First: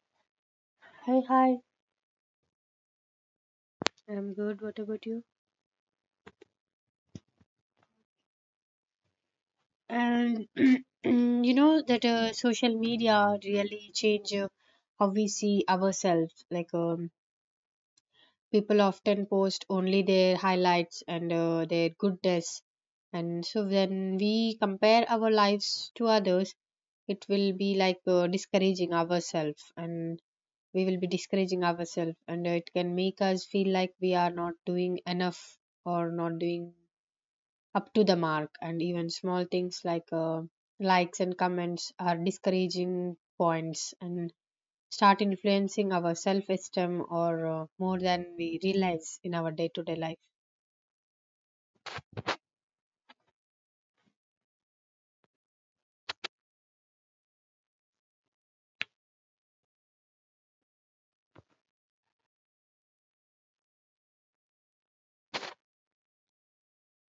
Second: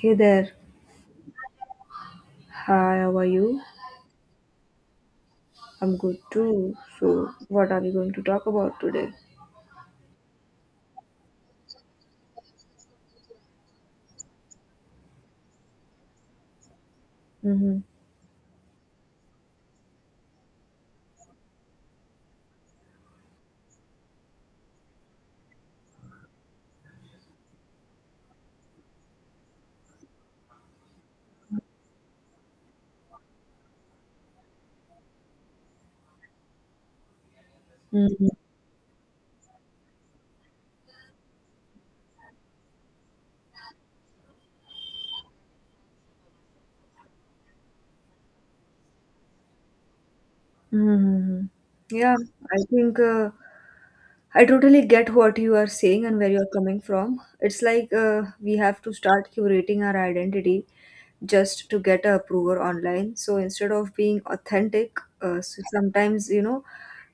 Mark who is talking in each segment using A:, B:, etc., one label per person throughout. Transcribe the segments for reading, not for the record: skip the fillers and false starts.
A: Hey there,
B: Hi, hi.
A: hi. How are you?
B: I'm good. What about you?
A: I'm good too. So, what are we going to talk about today?
B: And you know that social media really change how we see ourselves.
A: Mm-hmm.
B: People often post only their highlights and their goodness, and so when we compare our lives to others, it will be like discouraging ourselves, and we will be discouraging ourselves, and it can make us feel like we are not doing enough or not doing up to the
A: Mm-hmm.
B: mark. And even small things like likes and comments are discouraging points and start influencing our self-esteem or more than we realize in our day-to-day life.
A: Hmm. Yeah, I think I totally get what you are saying and where you're coming from. It's like we have to start curating our identity just to get a approval online. So instead of being authentic, so sometimes,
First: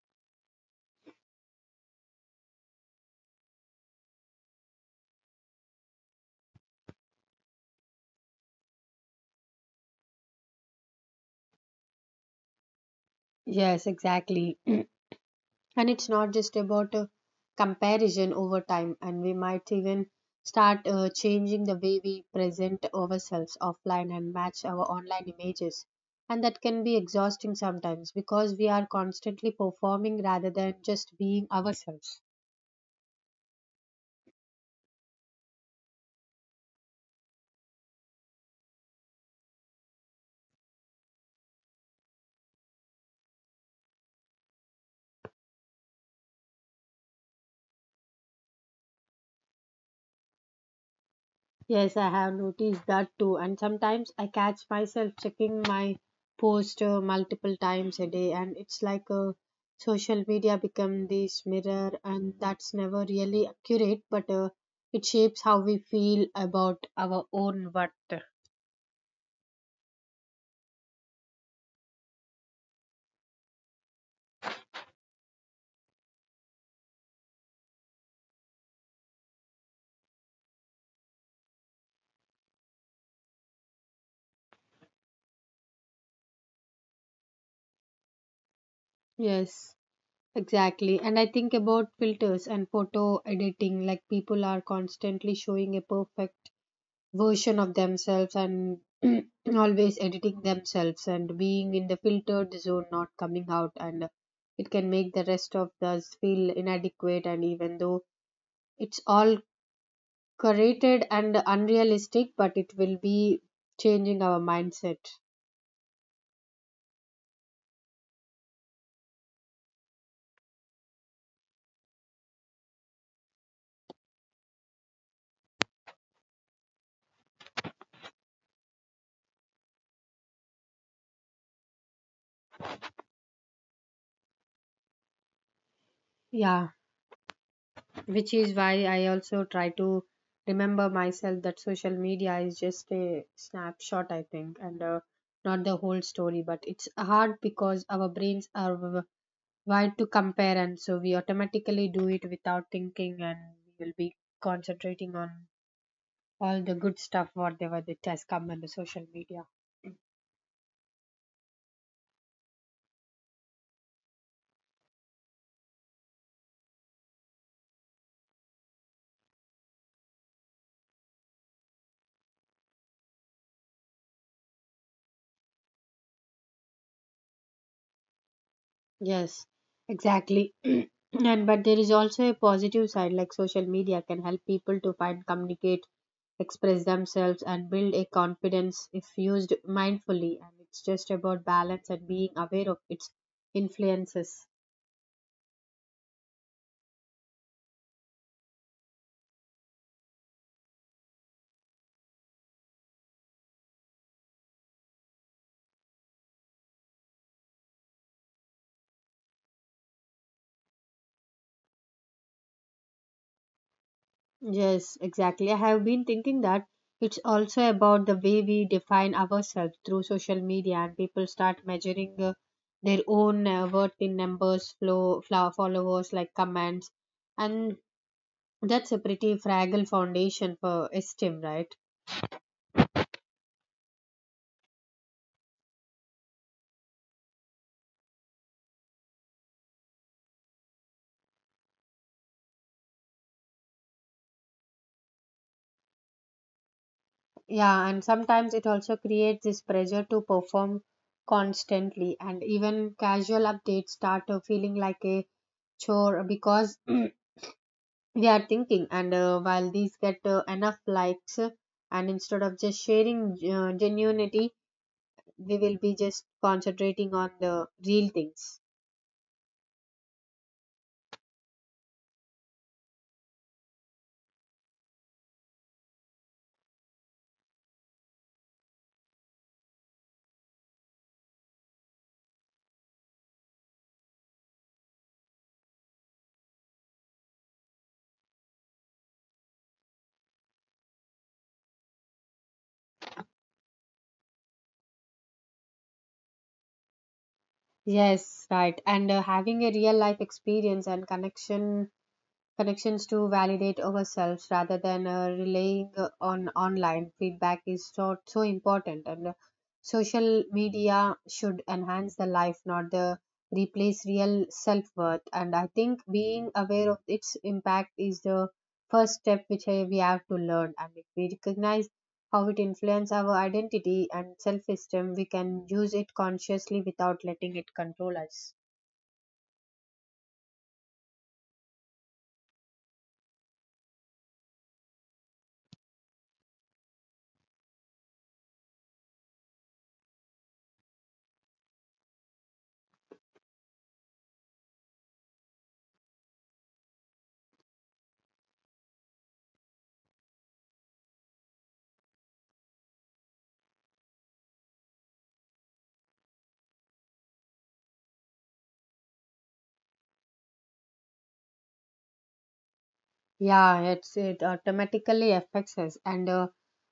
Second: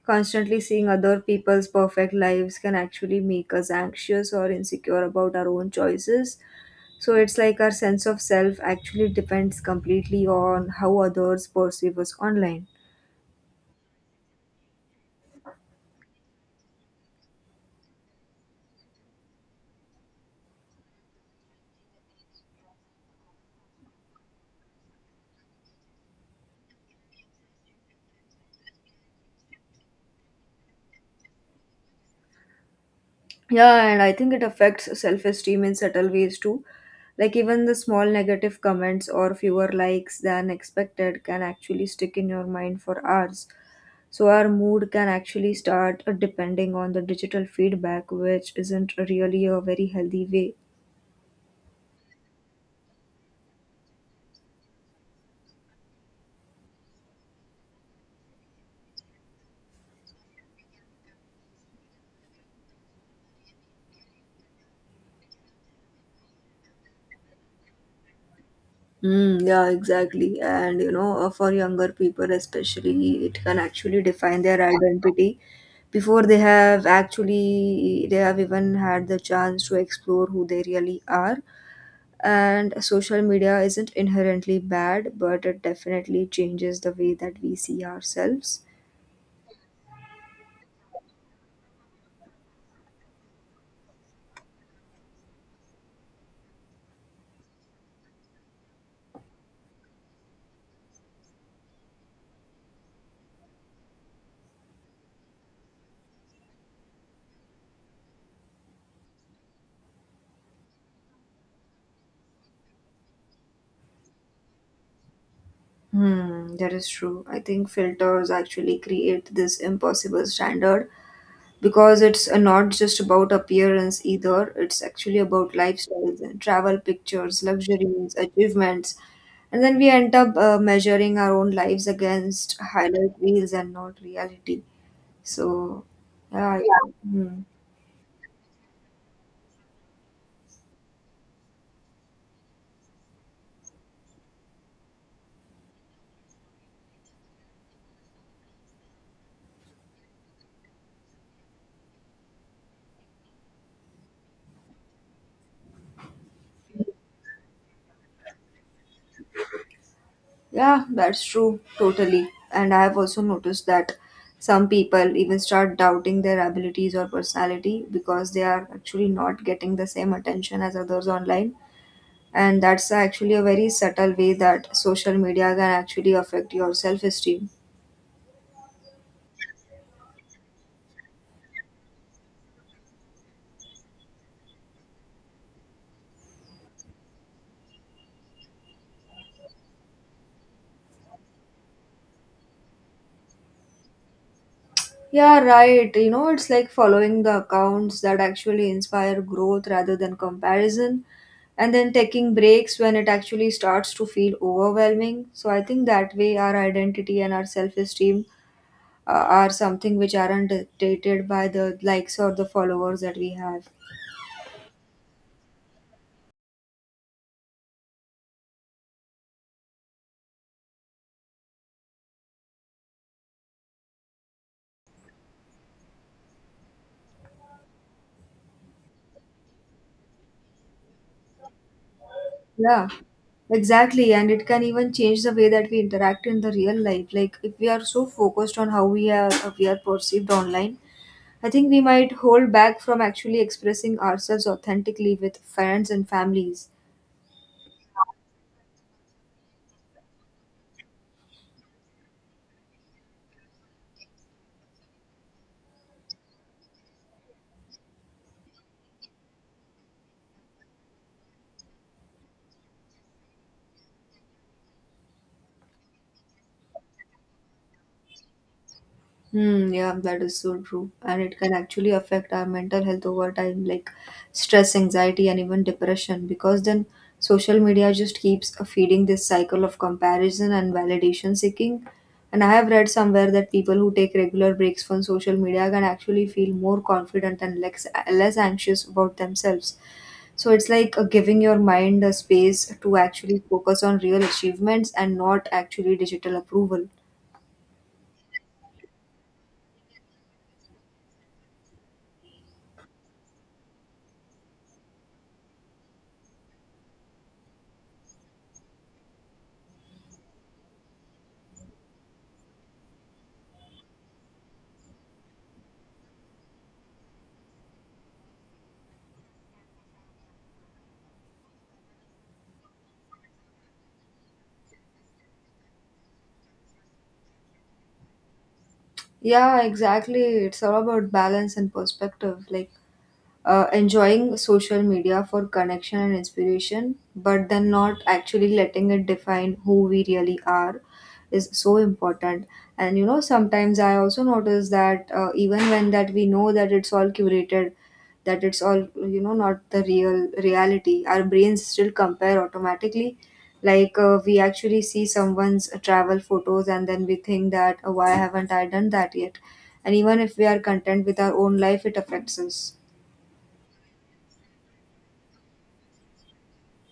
A: constantly seeing other people's perfect lives can actually make us anxious or insecure about our own choices. So it's like our sense of self actually depends completely on how others perceive us online.
B: Yes, exactly. And it's not just about a comparison over time, and we might even start changing the way we present ourselves offline and match our online images, and that can be exhausting sometimes because we are constantly performing rather than just being ourselves.
A: Yeah, and I think it affects self esteem in subtle ways too. Like, even the small negative comments or fewer likes than expected can actually stick in your mind for hours. So, our mood can actually start depending on the digital feedback, which isn't really a very healthy way.
B: Yes, I have noticed that too. And sometimes I catch myself checking my post multiple times a day, and it's like social media become this mirror, and that's never really accurate, but it shapes how we feel about our own worth.
A: Mm, yeah, exactly. And for younger people especially, it can actually define their identity before they have actually they have even had the chance to explore who they really are. And social media isn't inherently bad, but it definitely changes the way that we see ourselves.
B: Yes, exactly. And I think about filters and photo editing, like people are constantly showing a perfect version of themselves and always editing themselves and being in the filtered zone, not coming out, and it can make the rest of us feel inadequate, and even though it's all curated and unrealistic, but it will be changing our mindset.
A: Hmm, that is true. I think filters actually create this impossible standard because it's not just about appearance either, it's actually about lifestyles and travel pictures, luxuries, achievements. And then we end up measuring our own lives against highlight reels and not reality. So, yeah.
B: Yeah,
A: I- Hmm.
B: which is why I also try to remember myself that social media is just a snapshot, I think, and not the whole story, but it's hard because our brains are why to compare, and so we automatically do it without thinking, and we will be concentrating on all the good stuff whatever that has come on the social media.
A: Yeah, that's true, totally. And I have also noticed that some people even start doubting their abilities or personality because they are actually not getting the same attention as others online. And that's actually a very subtle way that social media can actually affect your self esteem.
B: Yes, exactly. And but there is also a positive side, like social media can help people to find, communicate, express themselves and build a confidence if used mindfully, and it's just about balance and being aware of its influences.
A: Yeah, right. You know, it's like following the accounts that actually inspire growth rather than comparison, and then taking breaks when it actually starts to feel overwhelming. So, I think that way our identity and our self esteem are something which aren't dictated by the likes or the followers that we have.
B: Yes, exactly. I have been thinking that it's also about the way we define ourselves through social media, and people start measuring their own worth in numbers, followers, like comments, and that's a pretty fragile foundation for esteem, right?
A: Yeah. Exactly, and it can even change the way that we interact in the real life. Like if we are so focused on how we are perceived online, I think we might hold back from actually expressing ourselves authentically with friends and families.
B: Yeah, and sometimes it also creates this pressure to perform constantly, and even casual updates start feeling like a chore because they are thinking and while these get enough likes, and instead of just sharing genuinity, we will be just concentrating on the real things.
A: Hmm, yeah, that is so true. And it can actually affect our mental health over time, like stress, anxiety, and even depression, because then social media just keeps feeding this cycle of comparison and validation seeking. And I have read somewhere that people who take regular breaks from social media can actually feel more confident and less anxious about themselves. So it's like giving your mind a space to actually focus on real achievements and not actually digital approval.
B: Yes, right. And having a real life experience and connections to validate ourselves rather than relying on online feedback is so, so important. And social media should enhance the life, not the replace real self-worth. And I think being aware of its impact is the first step, which we have to learn, and if we recognize how it influences our identity and self-esteem, we can use it consciously without letting it control us.
A: Yeah, exactly. It's all about balance and perspective. Like, enjoying social media for connection and inspiration, but then not actually letting it define who we really are is so important. And you know, sometimes I also notice that even when that we know that it's all curated, that it's all not the real reality, our brains still compare automatically. Like we actually see someone's travel photos, and then we think that, oh, why haven't I done that yet? And even if we are content with our own life, it affects us.
B: Yeah, it's it automatically affects us. And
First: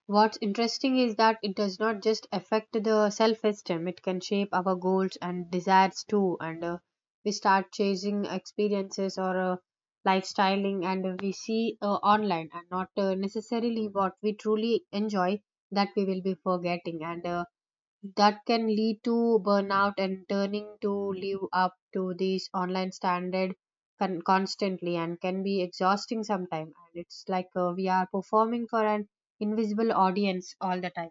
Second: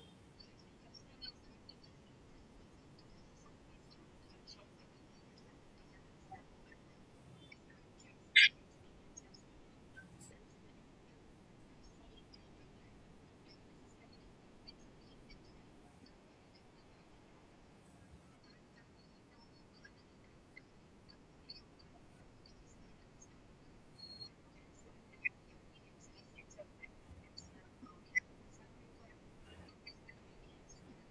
B: what's interesting is that it does not just affect the self-esteem; it can shape our goals and desires too. And we start chasing experiences or lifestyling, and we see online, and not necessarily what we truly enjoy, that we will be forgetting. And that can lead to burnout and turning to live up to these online standard constantly, and can be exhausting sometimes, and it's like we are performing for an invisible audience all the time.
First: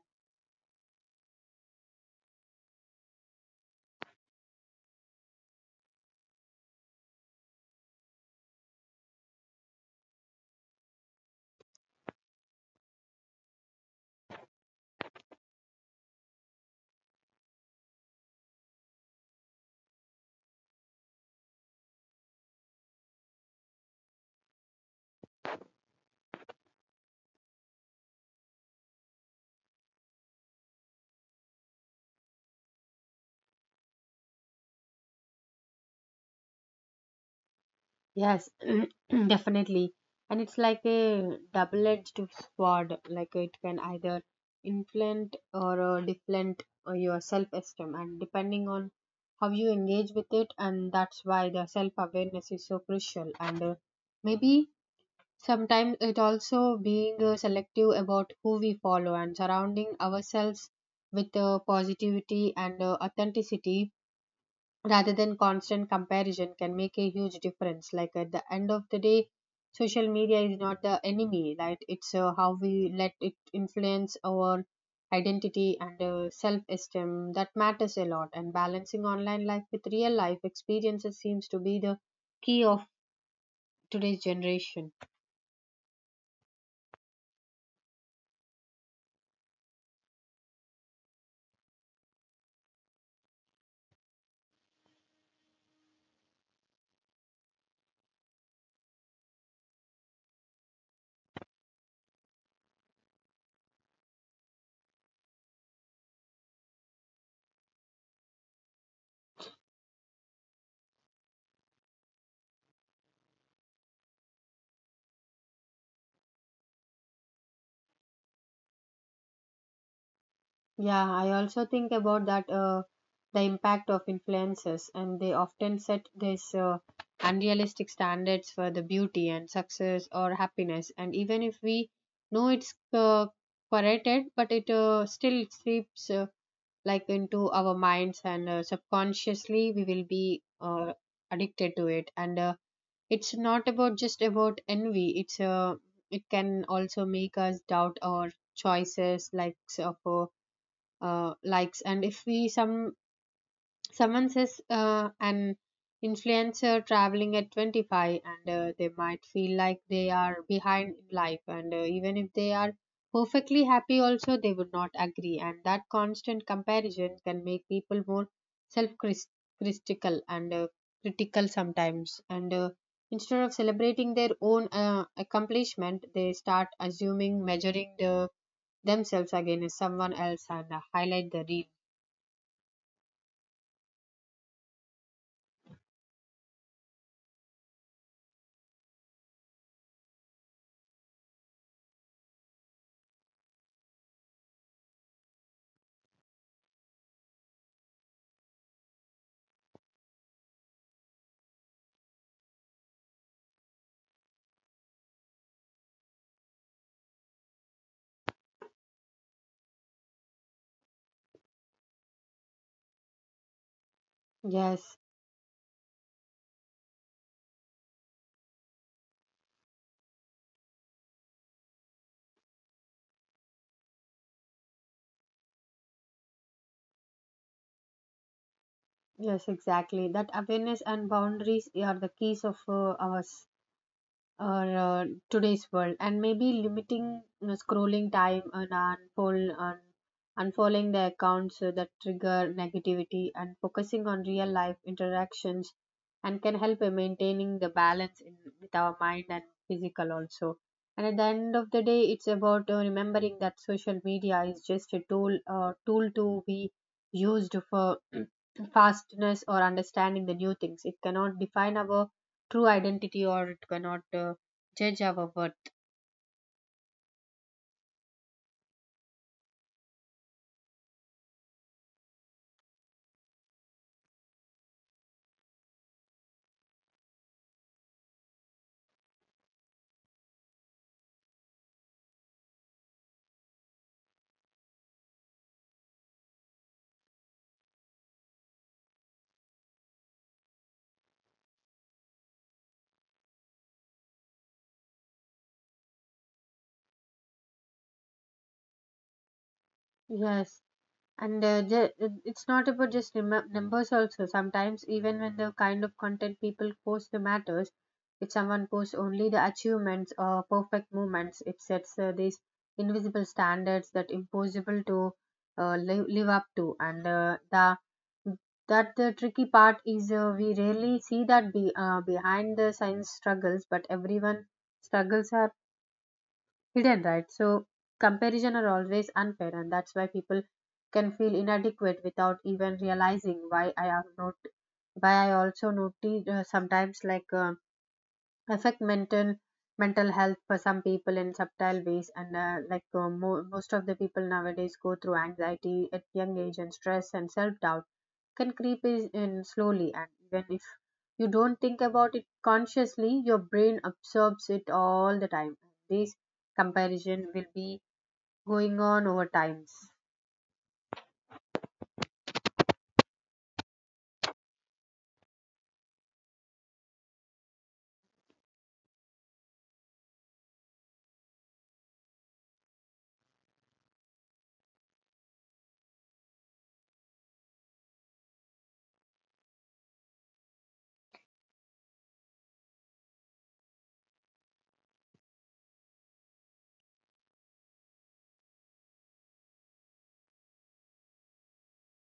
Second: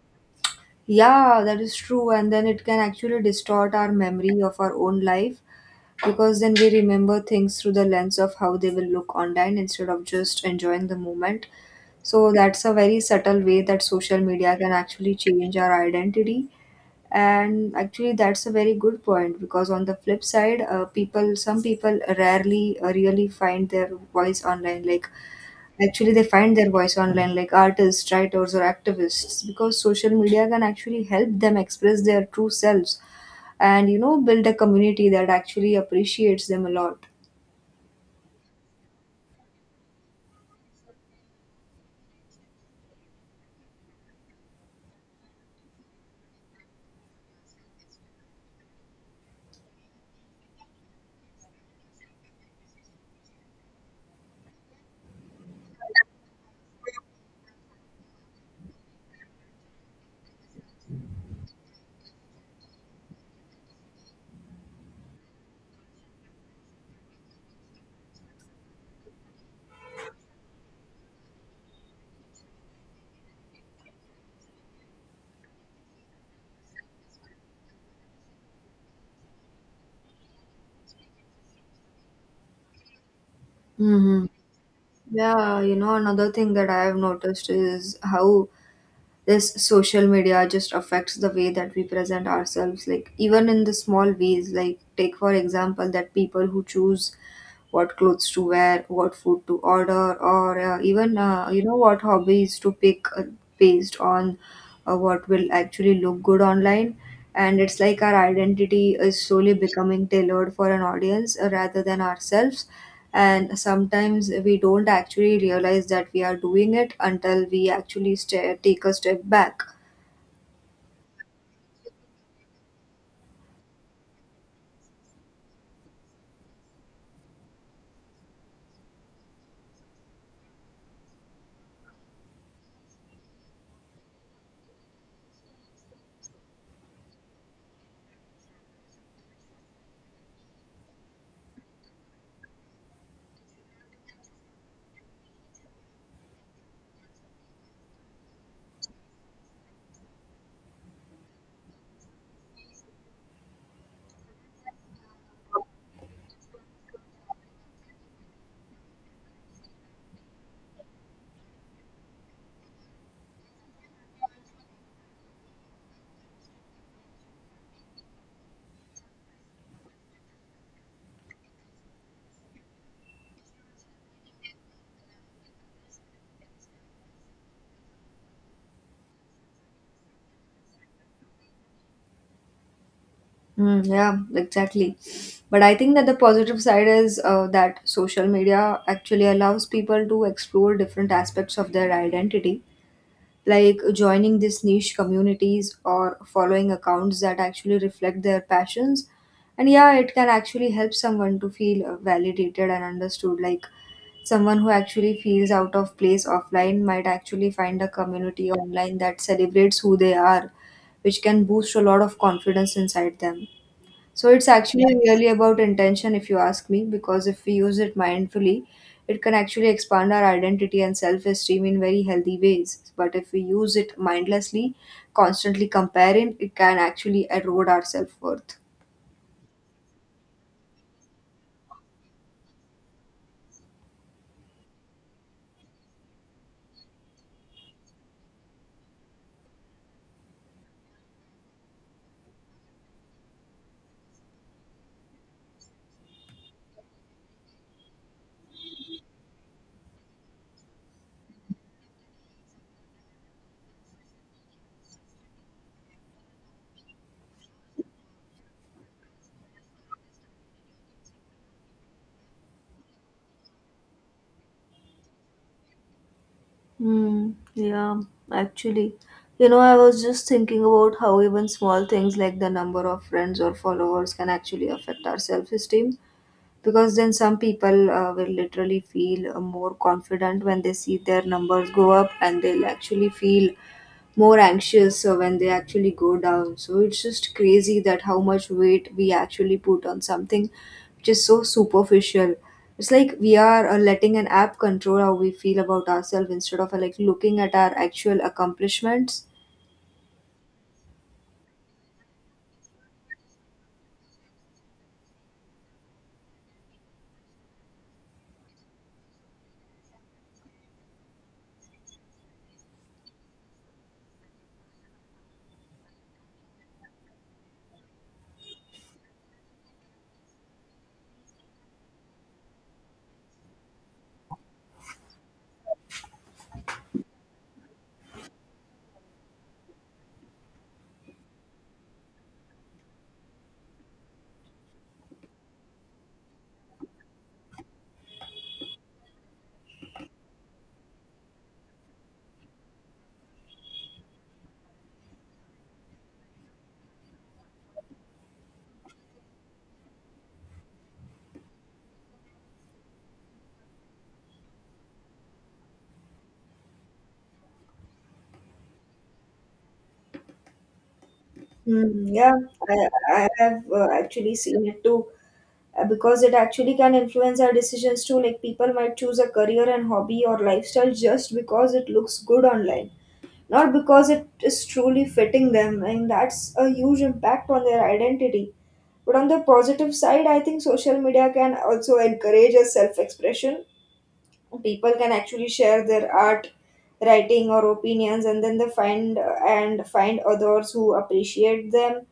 A: Yeah, that is true. And then it can actually distort our memory of our own life because then we remember things through the lens of how they will look online instead of just enjoying the moment. So that's a very subtle way that social media can actually change our identity. And actually, that's a very good point because on the flip side, some people rarely really find their voice online. Like actually they find their voice online like artists, writers, or activists because social media can actually help them express their true selves, and you know, build a community that actually appreciates them a lot.
B: Yes. Definitely. And it's like a double edged sword, like it can either inflate or deflate your self esteem, and depending on how you engage with it, and that's why the self awareness is so crucial. And maybe sometimes it also being selective about who we follow and surrounding ourselves with positivity and authenticity rather than constant comparison can make a huge difference. Like at the end of the day, social media is not the enemy, right? It's how we let it influence our identity and self esteem that matters a lot. And balancing online life with real life experiences seems to be the key of today's
A: Hmm.
B: generation.
A: Yeah, you know, another thing that I have noticed is how this social media just affects the way that we present ourselves, like even in the small ways. Like, take for example, that people who choose what clothes to wear, what food to order, or even you know, what hobbies to pick based on what will actually look good online. And it's like our identity is slowly becoming tailored for an audience rather than ourselves. And sometimes we don't actually realize that we are doing it until we actually sta take a step back.
B: Yeah, I also think about that the impact of influences, and they often set these unrealistic standards for the beauty and success or happiness. And even if we know it's corrected, but it still seeps, like, into our minds, and subconsciously we will be addicted to it. And it's not about just about envy. It's it can also make us doubt our choices, like of. Likes, and if we some someone says an influencer traveling at 25, and they might feel like they are behind in life, and even if they are perfectly happy also, they would not agree, and that constant comparison can make people more self critical, and critical sometimes, and instead of celebrating their own accomplishment, they start assuming measuring the themselves against someone else and highlight the real.
A: Mm, yeah, exactly. But I think that the positive side is that social media actually allows people to explore different aspects of their identity, like joining these niche communities or following accounts that actually reflect their passions. And yeah, it can actually help someone to feel validated and understood. Like someone who actually feels out of place offline might actually find a community online that celebrates who they are, which can boost a lot of confidence inside them. So it's actually,
B: Yes,
A: yeah, really about intention, if you ask me, because if we use it mindfully, it can actually expand our identity and self esteem in very healthy ways. But if we use it mindlessly, constantly comparing, it can actually erode our self worth.
B: yes, exactly. That awareness and boundaries are the keys of ours. Or today's world. And maybe limiting, you know, scrolling time, and unfold and unfollowing the accounts that trigger negativity, and focusing on real life interactions and can help in maintaining the balance in with our mind and physical also. And at the end of the day, it's about remembering that social media is just a tool to be used for fastness or understanding the new things. It cannot define our true identity, or it cannot judge our worth.
A: Yeah, actually, you know, I was just thinking about how even small things like the number of friends or followers can actually affect our self esteem, because then some people will literally feel more confident when they see their numbers go up, and they'll actually feel more anxious when they actually go down. So it's just crazy that how much weight we actually put on something which is so superficial. It's like we are letting an app control how we feel about ourselves instead of like looking at our actual accomplishments.
B: Yes, and it's not about just numbers also. Sometimes even when the kind of content people post the matters, if someone posts only the achievements or perfect moments, it sets these invisible standards that impossible to live up to. And the that the tricky part is we rarely see that behind the science struggles, but everyone struggles are hidden, right? So comparison are always unfair, and that's why people can feel inadequate without even realizing why I am not. Why I also noticed sometimes like affect mental health for some people in subtle ways. And most of the people nowadays go through anxiety at young age and stress, and self-doubt can in slowly, and even if you don't think about it consciously, your brain absorbs it all the time. This comparison will be going on over times.
A: Hmm, yeah, I, I have actually seen it too. Because it actually can influence our decisions too, like people might choose a career and hobby or lifestyle just because it looks good online, not because it is truly fitting them, and that's a huge impact on their identity. But on the positive side, I think social media can also encourage a self expression. People can actually share their art, writing, or opinions, and then they find others who appreciate them.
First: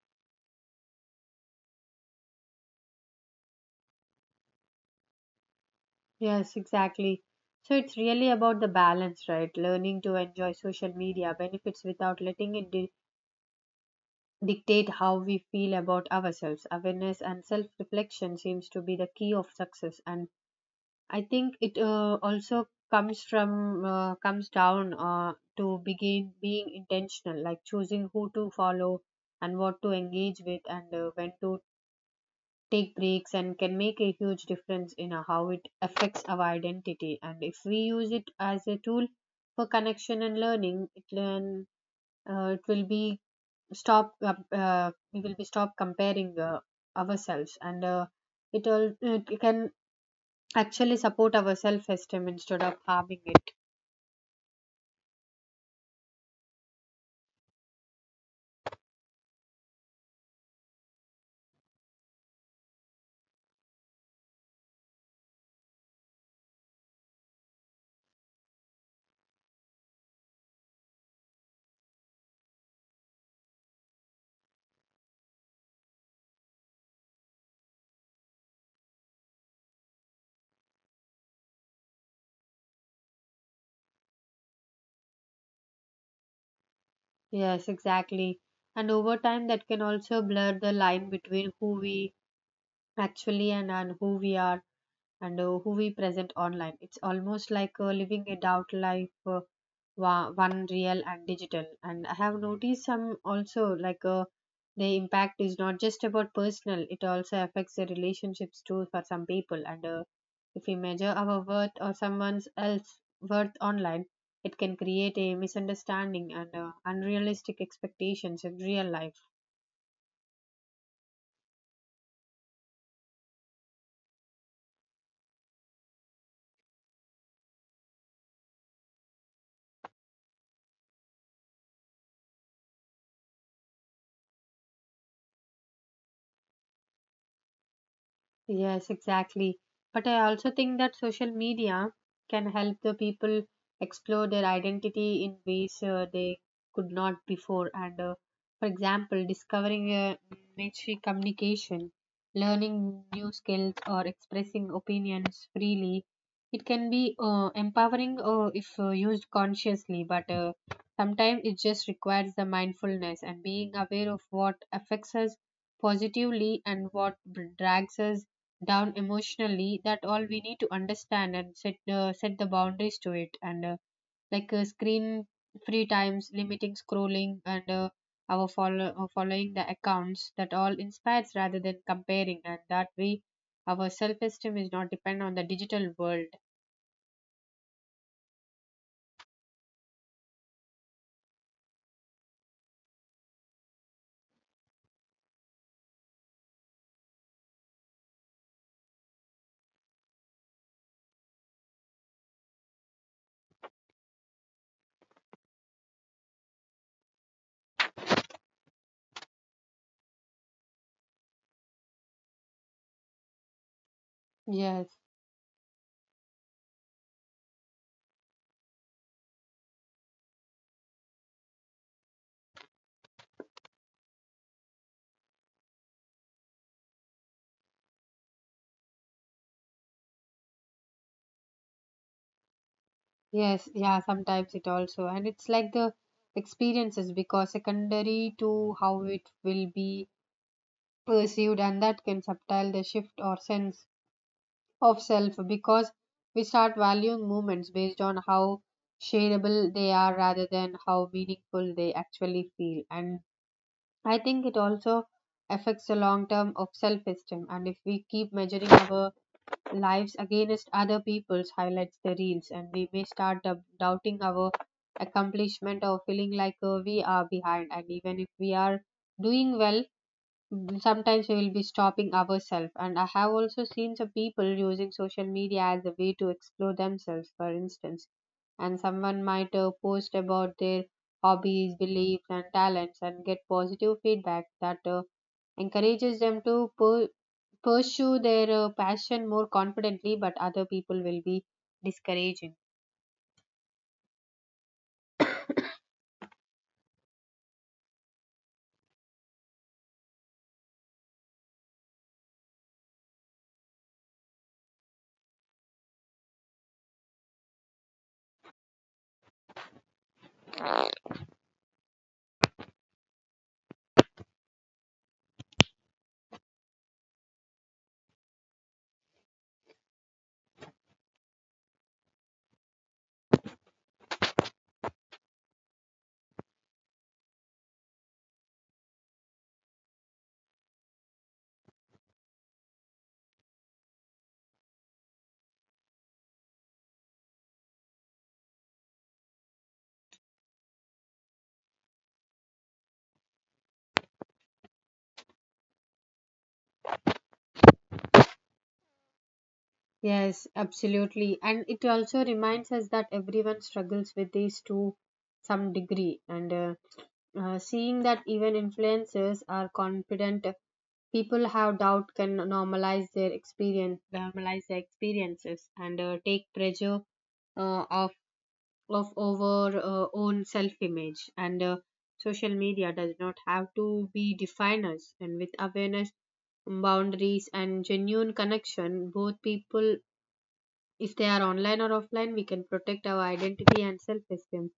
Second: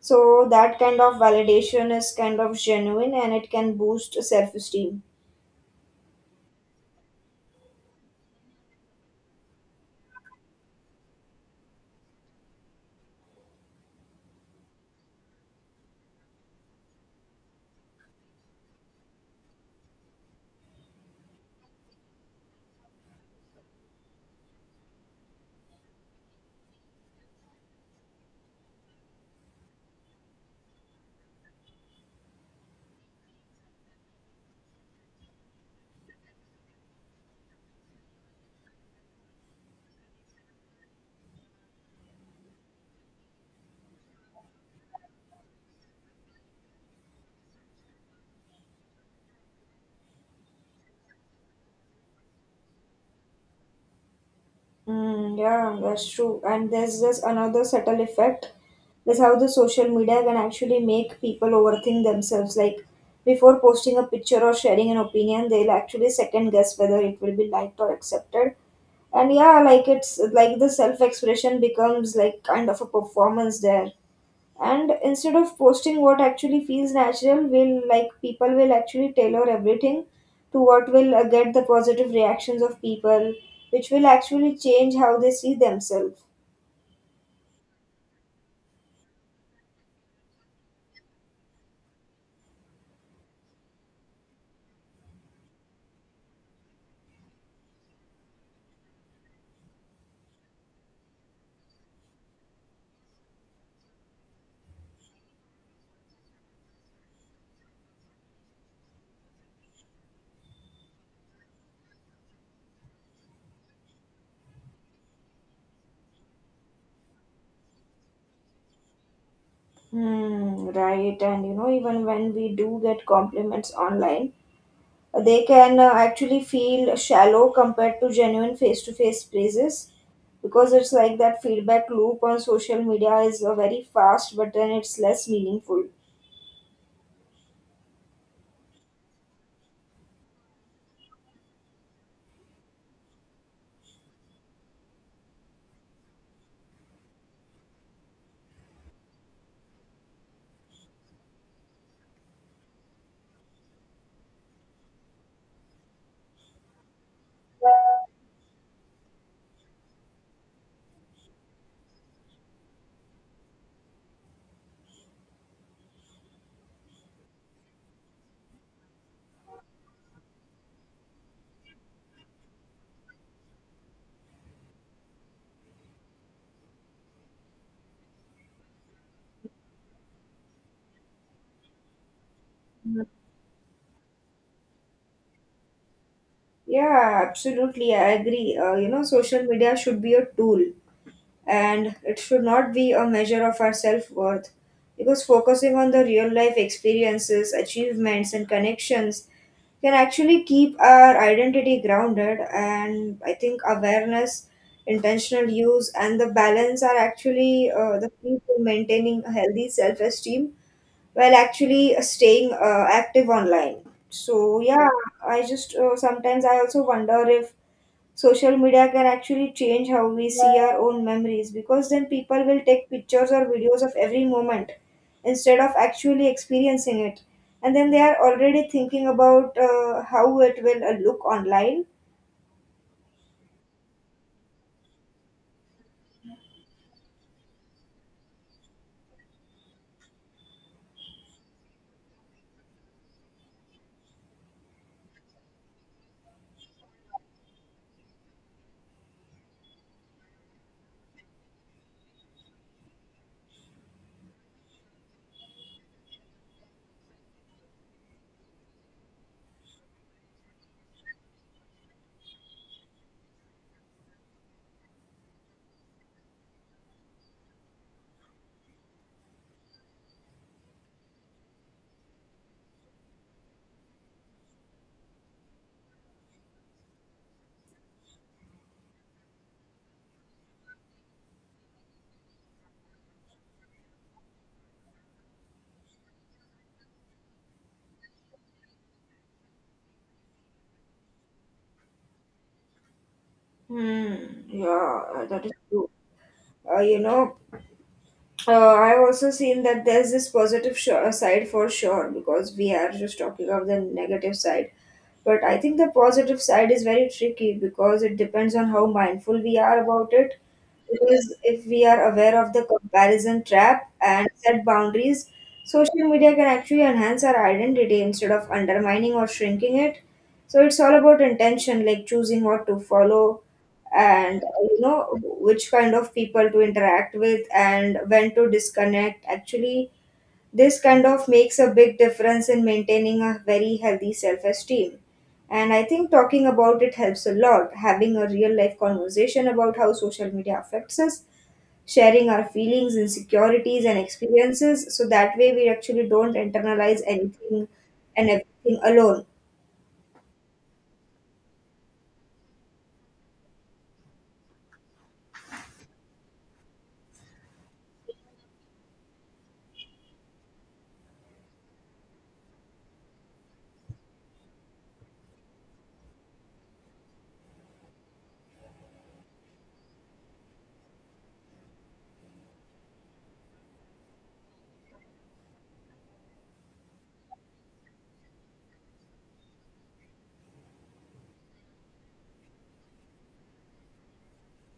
A: So that kind of validation is kind of genuine, and it can boost self-esteem.
B: Yes, exactly. So it's really about the balance, right? Learning to enjoy social media benefits without letting it dictate how we feel about ourselves. Awareness and self reflection seems to be the key of success. And I think it also comes from comes down to begin being intentional, like choosing who to follow and what to engage with, and when to take breaks, and can make a huge difference in how it affects our identity. And if we use it as a tool for connection and learning, it will be stop we will be stop comparing ourselves, and it all it can actually support our self esteem instead of harming it.
A: Mm, yeah, that's true. And there's just another subtle effect, that's how the social media can actually make people overthink themselves. Like before posting a picture or sharing an opinion, they'll actually second guess whether it will be liked or accepted. And yeah, like it's like the self expression becomes like kind of a performance there. And instead of posting what actually feels natural, will, like, people will actually tailor everything to what will get the positive reactions of people, which will actually change how they see themselves.
B: Yes, exactly. And over time, that can also blur the line between who we actually and who we are and who we present online. It's almost like living a doubt life, one real and digital. And I have noticed some also, like, the impact is not just about personal; it also affects the relationships too for some people. And if we measure our worth or someone else's worth online, it can create a misunderstanding and unrealistic expectations in real life.
A: Hmm, right. And you know, even when we do get compliments online, they can actually feel shallow compared to genuine face to face praises, because it's like that feedback loop on social media is very fast, but then it's less meaningful.
B: Yes, exactly. But I also think that social media can help the people explore their identity in ways they could not before. And for example, discovering a niche communication, learning new skills, or expressing opinions freely. It can be empowering if used consciously, but sometimes it just requires the mindfulness and being aware of what affects us positively and what drags us down emotionally. That all we need to understand and set set the boundaries to it, and like screen free times, limiting scrolling, and following the accounts that all inspires rather than comparing, and that way our self-esteem is not depend on the digital world.
A: Yeah, absolutely. I agree. You know, social media should be a tool, and it should not be a measure of our self worth, because focusing on the real life experiences, achievements, and connections can actually keep our identity grounded. And I think awareness, intentional use, and the balance are actually the key to maintaining a healthy self esteem while actually staying active online. So, yeah,
B: yes
A: I just sometimes I also wonder if social media can actually change how we see our own memories, because then people will take pictures or videos of every moment instead of actually experiencing it, and then they are already thinking about how it will look online.
B: yes, yeah, sometimes it also, and it's like the experiences because secondary to how it will be perceived, and that can subtile the shift or sense of self, because we start valuing moments based on how shareable they are rather than how meaningful they actually feel. And I think it also affects the long term of self esteem, and if we keep measuring our lives against other people's highlights, the reels, and we may start doubting our accomplishment or feeling like we are behind, and even if we are doing well. Mm, sometimes we will be stopping ourselves, and I have also seen some people using social media as a way to explore themselves, for instance. And someone might post about their hobbies, beliefs, and talents and get positive feedback that encourages them to pursue their passion more confidently, but other people will be discouraging.
A: Hmm. Yeah, that is true. You know, I've also seen that there's this positive side for sure, because we are just talking of the negative side. But I think the positive side is very tricky because it depends on how mindful we are about it. Because if we are aware of the comparison trap and set boundaries, social media can actually enhance our identity instead of undermining or shrinking it. So it's all about intention, like choosing what to follow, and you know, which kind of people to interact with, and when to disconnect. Actually, this kind of makes a big difference in maintaining a very healthy self esteem. And I think talking about it helps a lot. Having a real life conversation about how social media affects us, sharing our feelings, insecurities, and experiences, so that way we actually don't internalize anything and everything alone.
B: Yes, absolutely. And it also reminds us that everyone struggles with these to some degree. And seeing that even influencers are confident, people have doubt can normalize their experiences, and take pressure uh, of of over own self image. And social media does not have to be definers. And with awareness, boundaries, and genuine connection, both people, if they are online or offline, we can protect our identity and self esteem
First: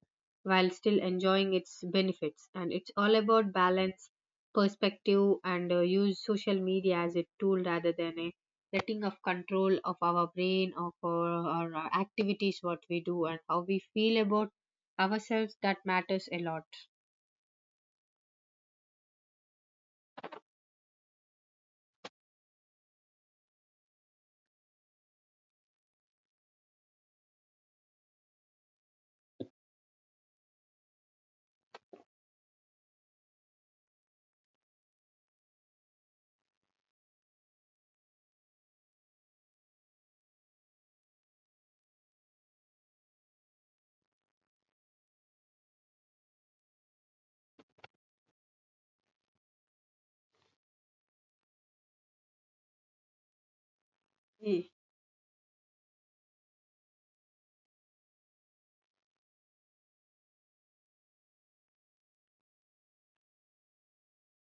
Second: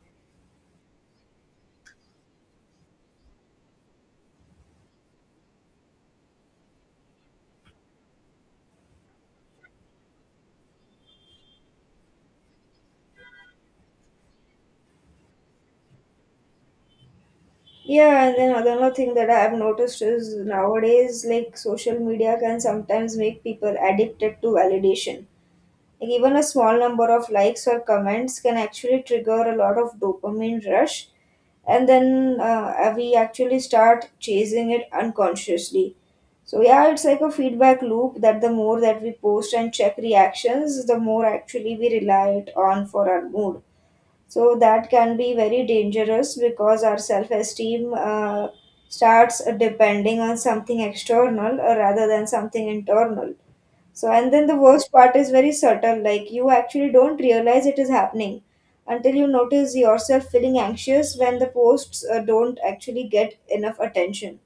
B: while still enjoying its benefits. And it's all about balance, perspective, and use social media as a tool rather than a letting of control of our brain, of our activities, what we do, and how we feel about ourselves. That matters a lot.
A: Yeah, and then another thing that I have noticed is nowadays, like, social media can sometimes make people addicted to validation. Like, even a small number of likes or comments can actually trigger a lot of dopamine rush, and then we actually start chasing it unconsciously. So yeah, it's like a feedback loop that the more that we post and check reactions, the more actually we rely it on for our mood. So that can be very dangerous because our self esteem starts depending on something external rather than something internal. So and then the worst part is very subtle, like, you actually don't realize it is happening until you notice yourself feeling anxious when the posts don't actually get enough attention.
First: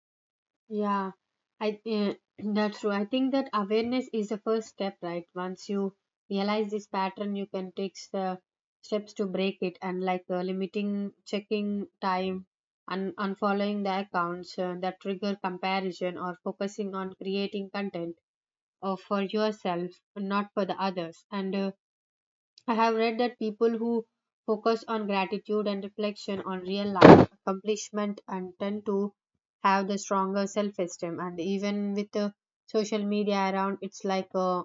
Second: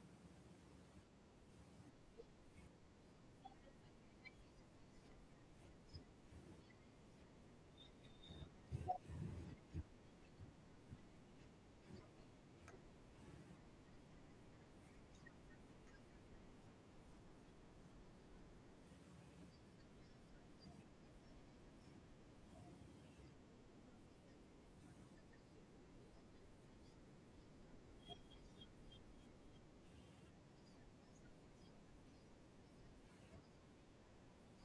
B: Yeah, I that's true. I think that awareness is the first step, right? Once you realize this pattern, you can take the steps to break it, and like limiting checking time, and unfollowing the accounts that trigger comparison, or focusing on creating content for yourself, not for the others. And I have read that people who focus on gratitude and reflection on real life accomplishment and tend to have the stronger self esteem, and even with the social media around, it's like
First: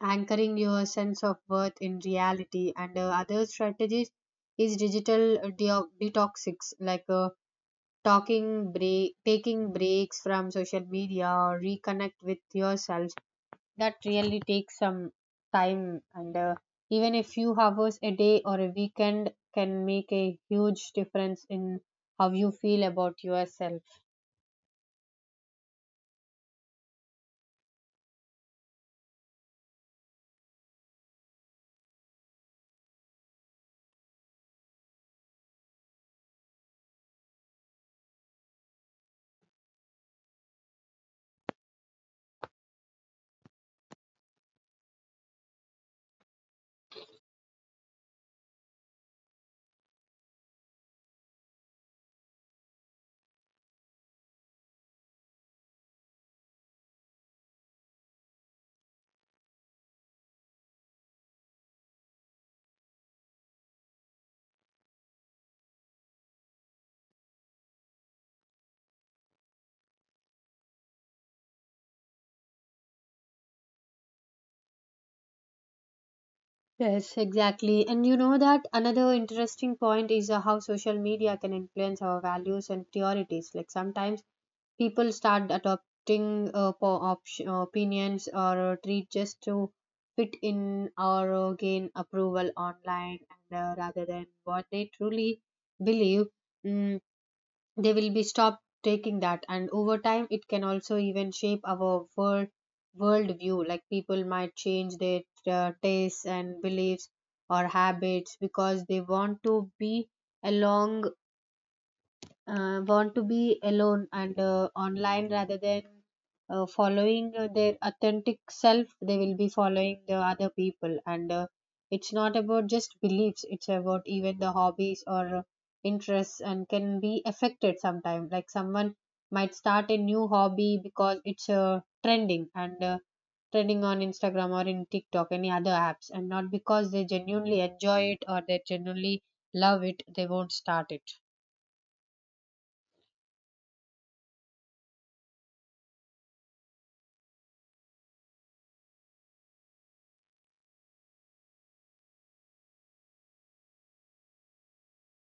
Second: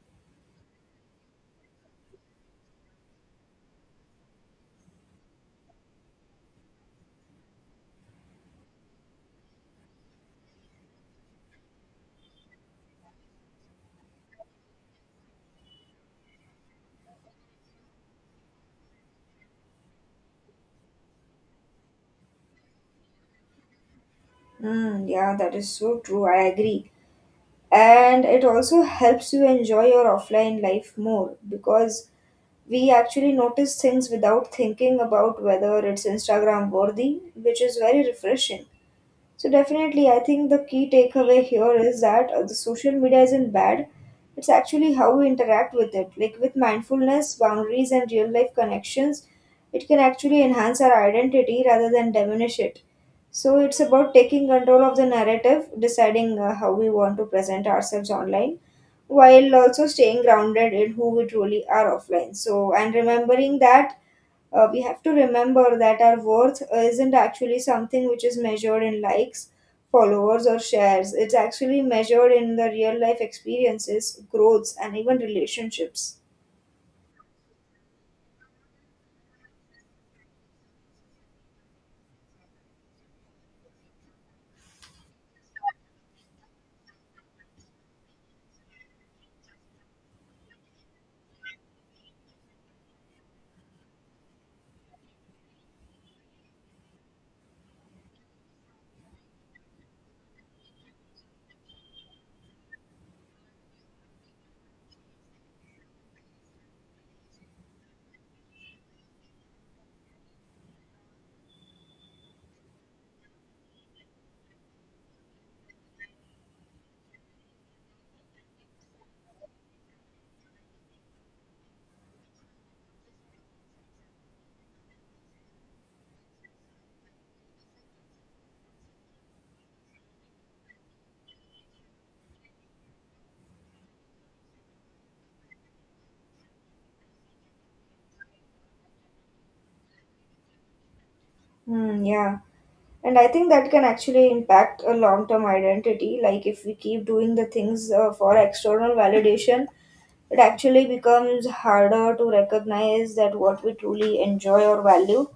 B: anchoring your sense of worth in reality. And other strategies is digital detoxics, like talking break taking breaks from social media or reconnect with yourself. That really takes some time, and even a few hours a day or a weekend can make a huge difference in how you feel about yourself.
A: Mm, yeah, that is so true, I agree. And it also helps you enjoy your offline life more because we actually notice things without thinking about whether it's Instagram worthy, which is very refreshing. So definitely, I think the key takeaway here is that the social media isn't bad. It's actually how we interact with it. Like, with mindfulness, boundaries, and real life connections, it can actually enhance our identity rather than diminish it. So it's about taking control of the narrative, deciding how we want to present ourselves online, while also staying grounded in who we truly are offline. So and remembering that we have to remember that our worth isn't actually something which is measured in likes, followers, or shares. It's actually measured in the real life experiences, growths, and even relationships.
B: Yes, exactly. And you know that another interesting point is how social media can influence our values and priorities, like sometimes people start adopting opinions or treat just to fit in or gain approval online, and rather than what they truly believe. Mm, they will be stopped taking that, and over time it can also even shape our world view, like people might change their tastes and beliefs or habits because they want to be along want to be alone and online rather than following their authentic self. They will be following the other people, and it's not about just beliefs, it's about even the hobbies or interests, and can be affected sometimes. Like someone might start a new hobby because it's trending, and trending on Instagram or in TikTok, any other apps, and not because they genuinely enjoy it or they genuinely love it, they won't start it.
A: Hmm, yeah. And I think that can actually impact a long term identity. Like, if we keep doing the things for external validation, it actually becomes harder to recognize that what we truly enjoy or value.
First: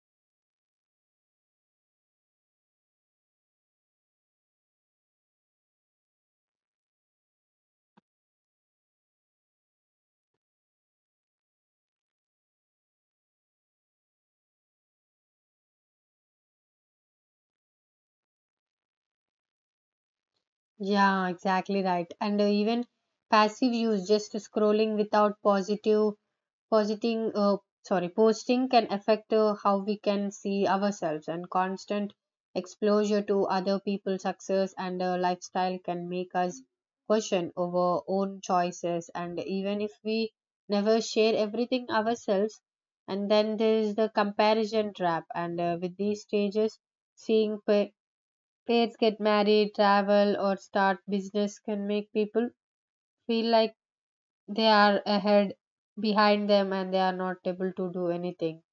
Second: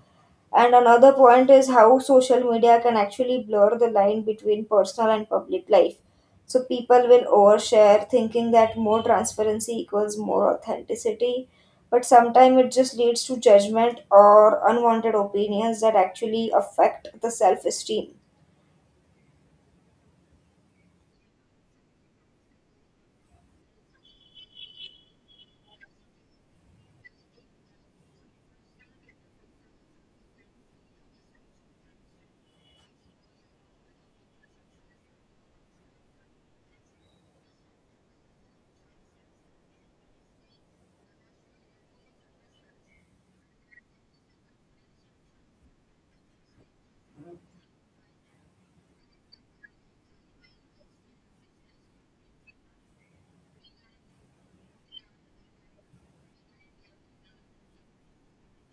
A: And another point is how social media can actually blur the line between personal and public life. So people will overshare, thinking that more transparency equals more authenticity. But sometimes it just leads to judgment or unwanted opinions that actually affect the self esteem.
B: Yeah, exactly, right. And even passive use, just scrolling without positing, uh, posting, can affect how we can see ourselves. And constant exposure to other people's success and lifestyle can make us question over own choices, And even if we never share everything ourselves. And then there is the comparison trap. And with these stages, seeing pa Pairs get married, travel, or start business can make people feel like they are ahead behind them, and they are not able to do anything,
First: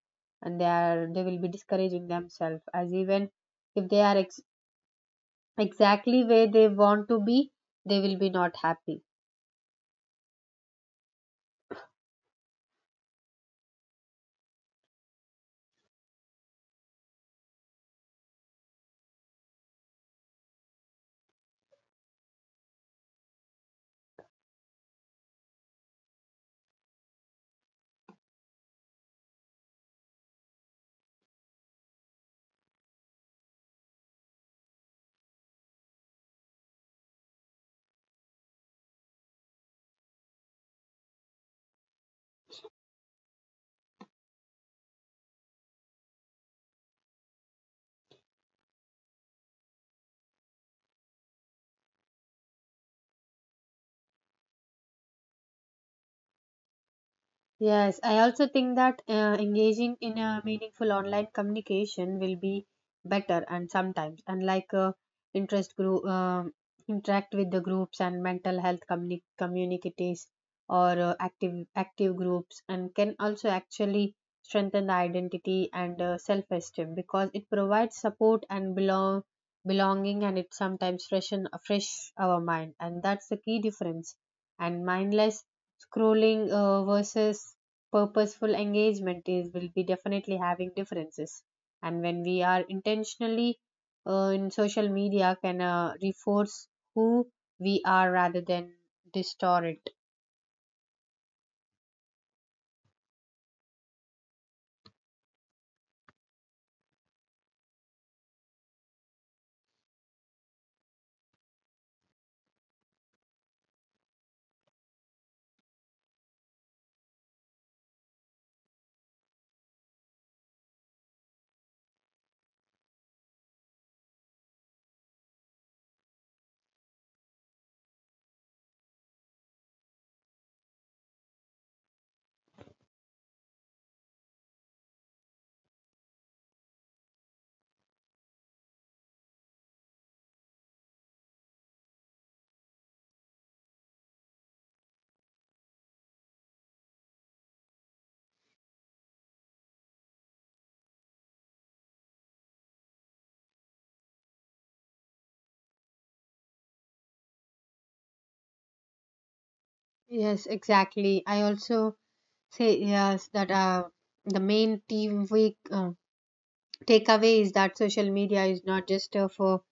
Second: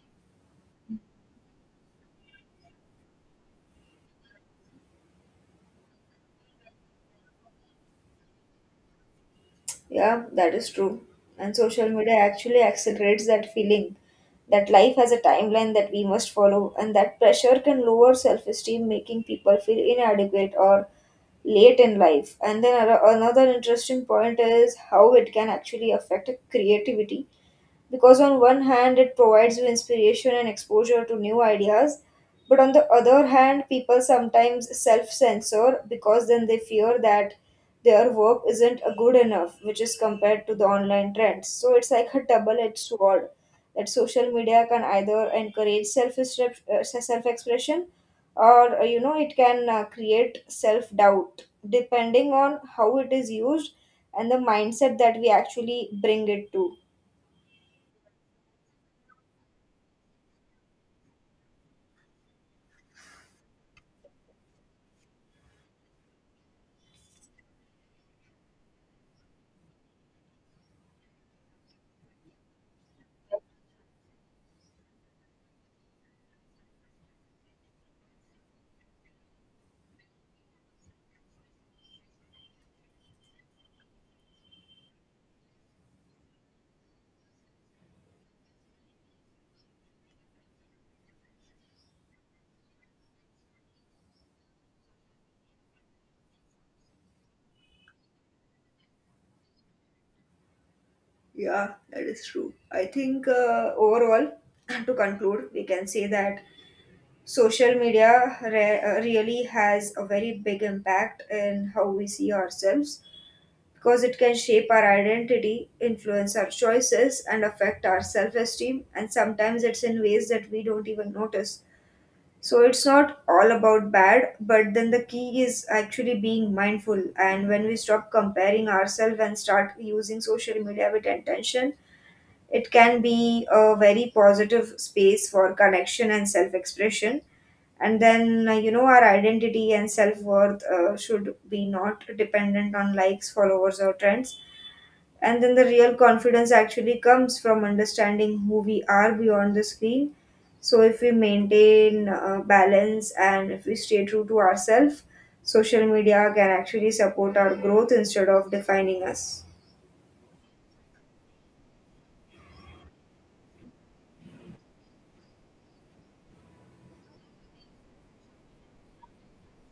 B: and they will be discouraging themselves. As even if they are exactly where they want to be, they will be not happy.
A: Yeah, that is true. And social media actually accelerates that feeling that life has a timeline that we must follow, and that pressure can lower self esteem, making people feel inadequate or late in life. And then another interesting point is how it can actually affect creativity, because on one hand it provides you inspiration and exposure to new ideas, but on the other hand people sometimes self-censor because then they fear that their work isn't good enough, which is compared to the online trends. So it's like a double-edged sword, that social media can either encourage self expression or you know, it can create self doubt, depending on how it is used and the mindset that we actually bring it to.
B: Yes, I also think that engaging in a meaningful online communication will be better. And sometimes, and like interest group, interact with the groups and mental health communities or active groups, and can also actually strengthen the identity and self-esteem, because it provides support and belonging, and it sometimes fresh our mind. And that's the key difference, and mindless scrolling versus purposeful engagement is will be definitely having differences. And when we are intentionally in social media, can reinforce who we are rather than distort it.
A: Yeah, that is true. I think overall, to conclude, we can say that social media really has a very big impact in how we see ourselves, because it can shape our identity, influence our choices, and affect our self esteem. And sometimes it's in ways that we don't even notice. So it's not all about bad, but then the key is actually being mindful. And when we stop comparing ourselves and start using social media with intention, it can be a very positive space for connection and self expression. And then, our identity and self worth should be not dependent on likes, followers, or trends. And then the real confidence actually comes from understanding who we are beyond the screen. So, if we maintain balance and if we stay true to ourselves, social media can actually support our growth instead of defining us.
B: Yes, exactly. I also say yes that the main team we uh, takeaway is that social media is not just for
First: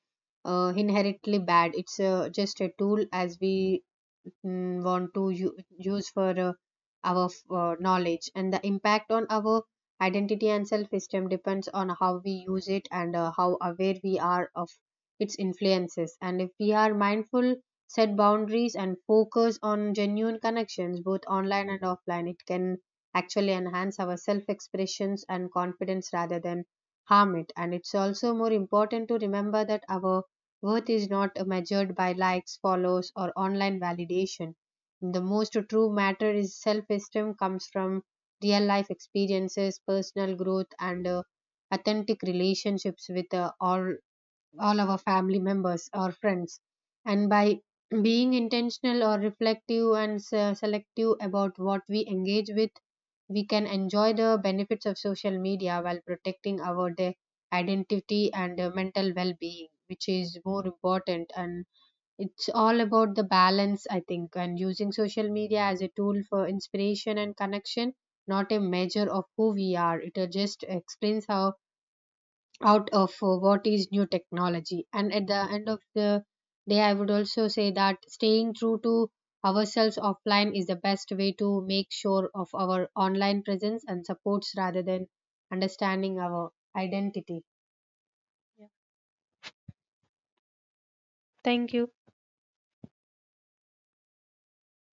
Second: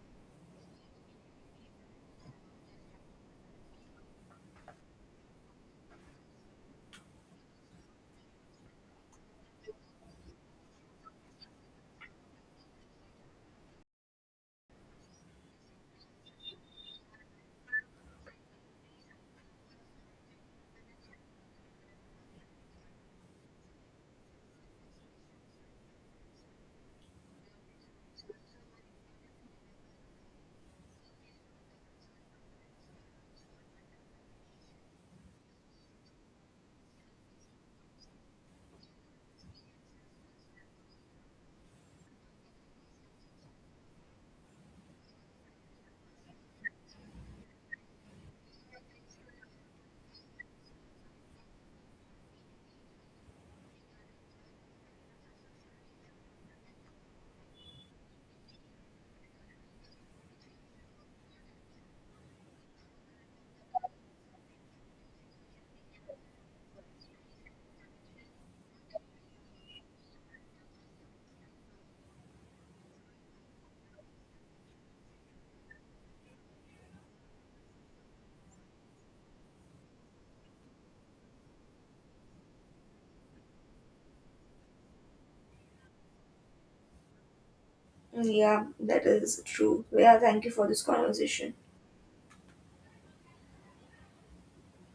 B: inherently bad. It's just a tool as we mm, want to use for knowledge, and the impact on our identity and self-esteem depends on how we use it and how aware we are of its influences. And if we are mindful, set boundaries, and focus on genuine connections, both online and offline, it can actually enhance our self-expressions and confidence rather than harm it. And it's also more important to remember that our worth is not measured by likes, follows, or online validation. The most true matter is self esteem comes from real life experiences, personal growth, and authentic relationships with all our family members or friends. And by being intentional or reflective and selective about what we engage with, we can enjoy the benefits of social media while protecting our identity and mental well-being, which is more important. And it's all about the balance, I think, and using social media as a tool for inspiration and connection, not a measure of who we are. It just explains how out of what is new technology. And at the end of the day, I would also say that staying true to ourselves offline is the best way to make sure of our online presence and supports rather than understanding our identity.
A: Mm, yeah,
B: Yeah.
A: that is true. Yeah, thank you for this conversation.
B: Thank you.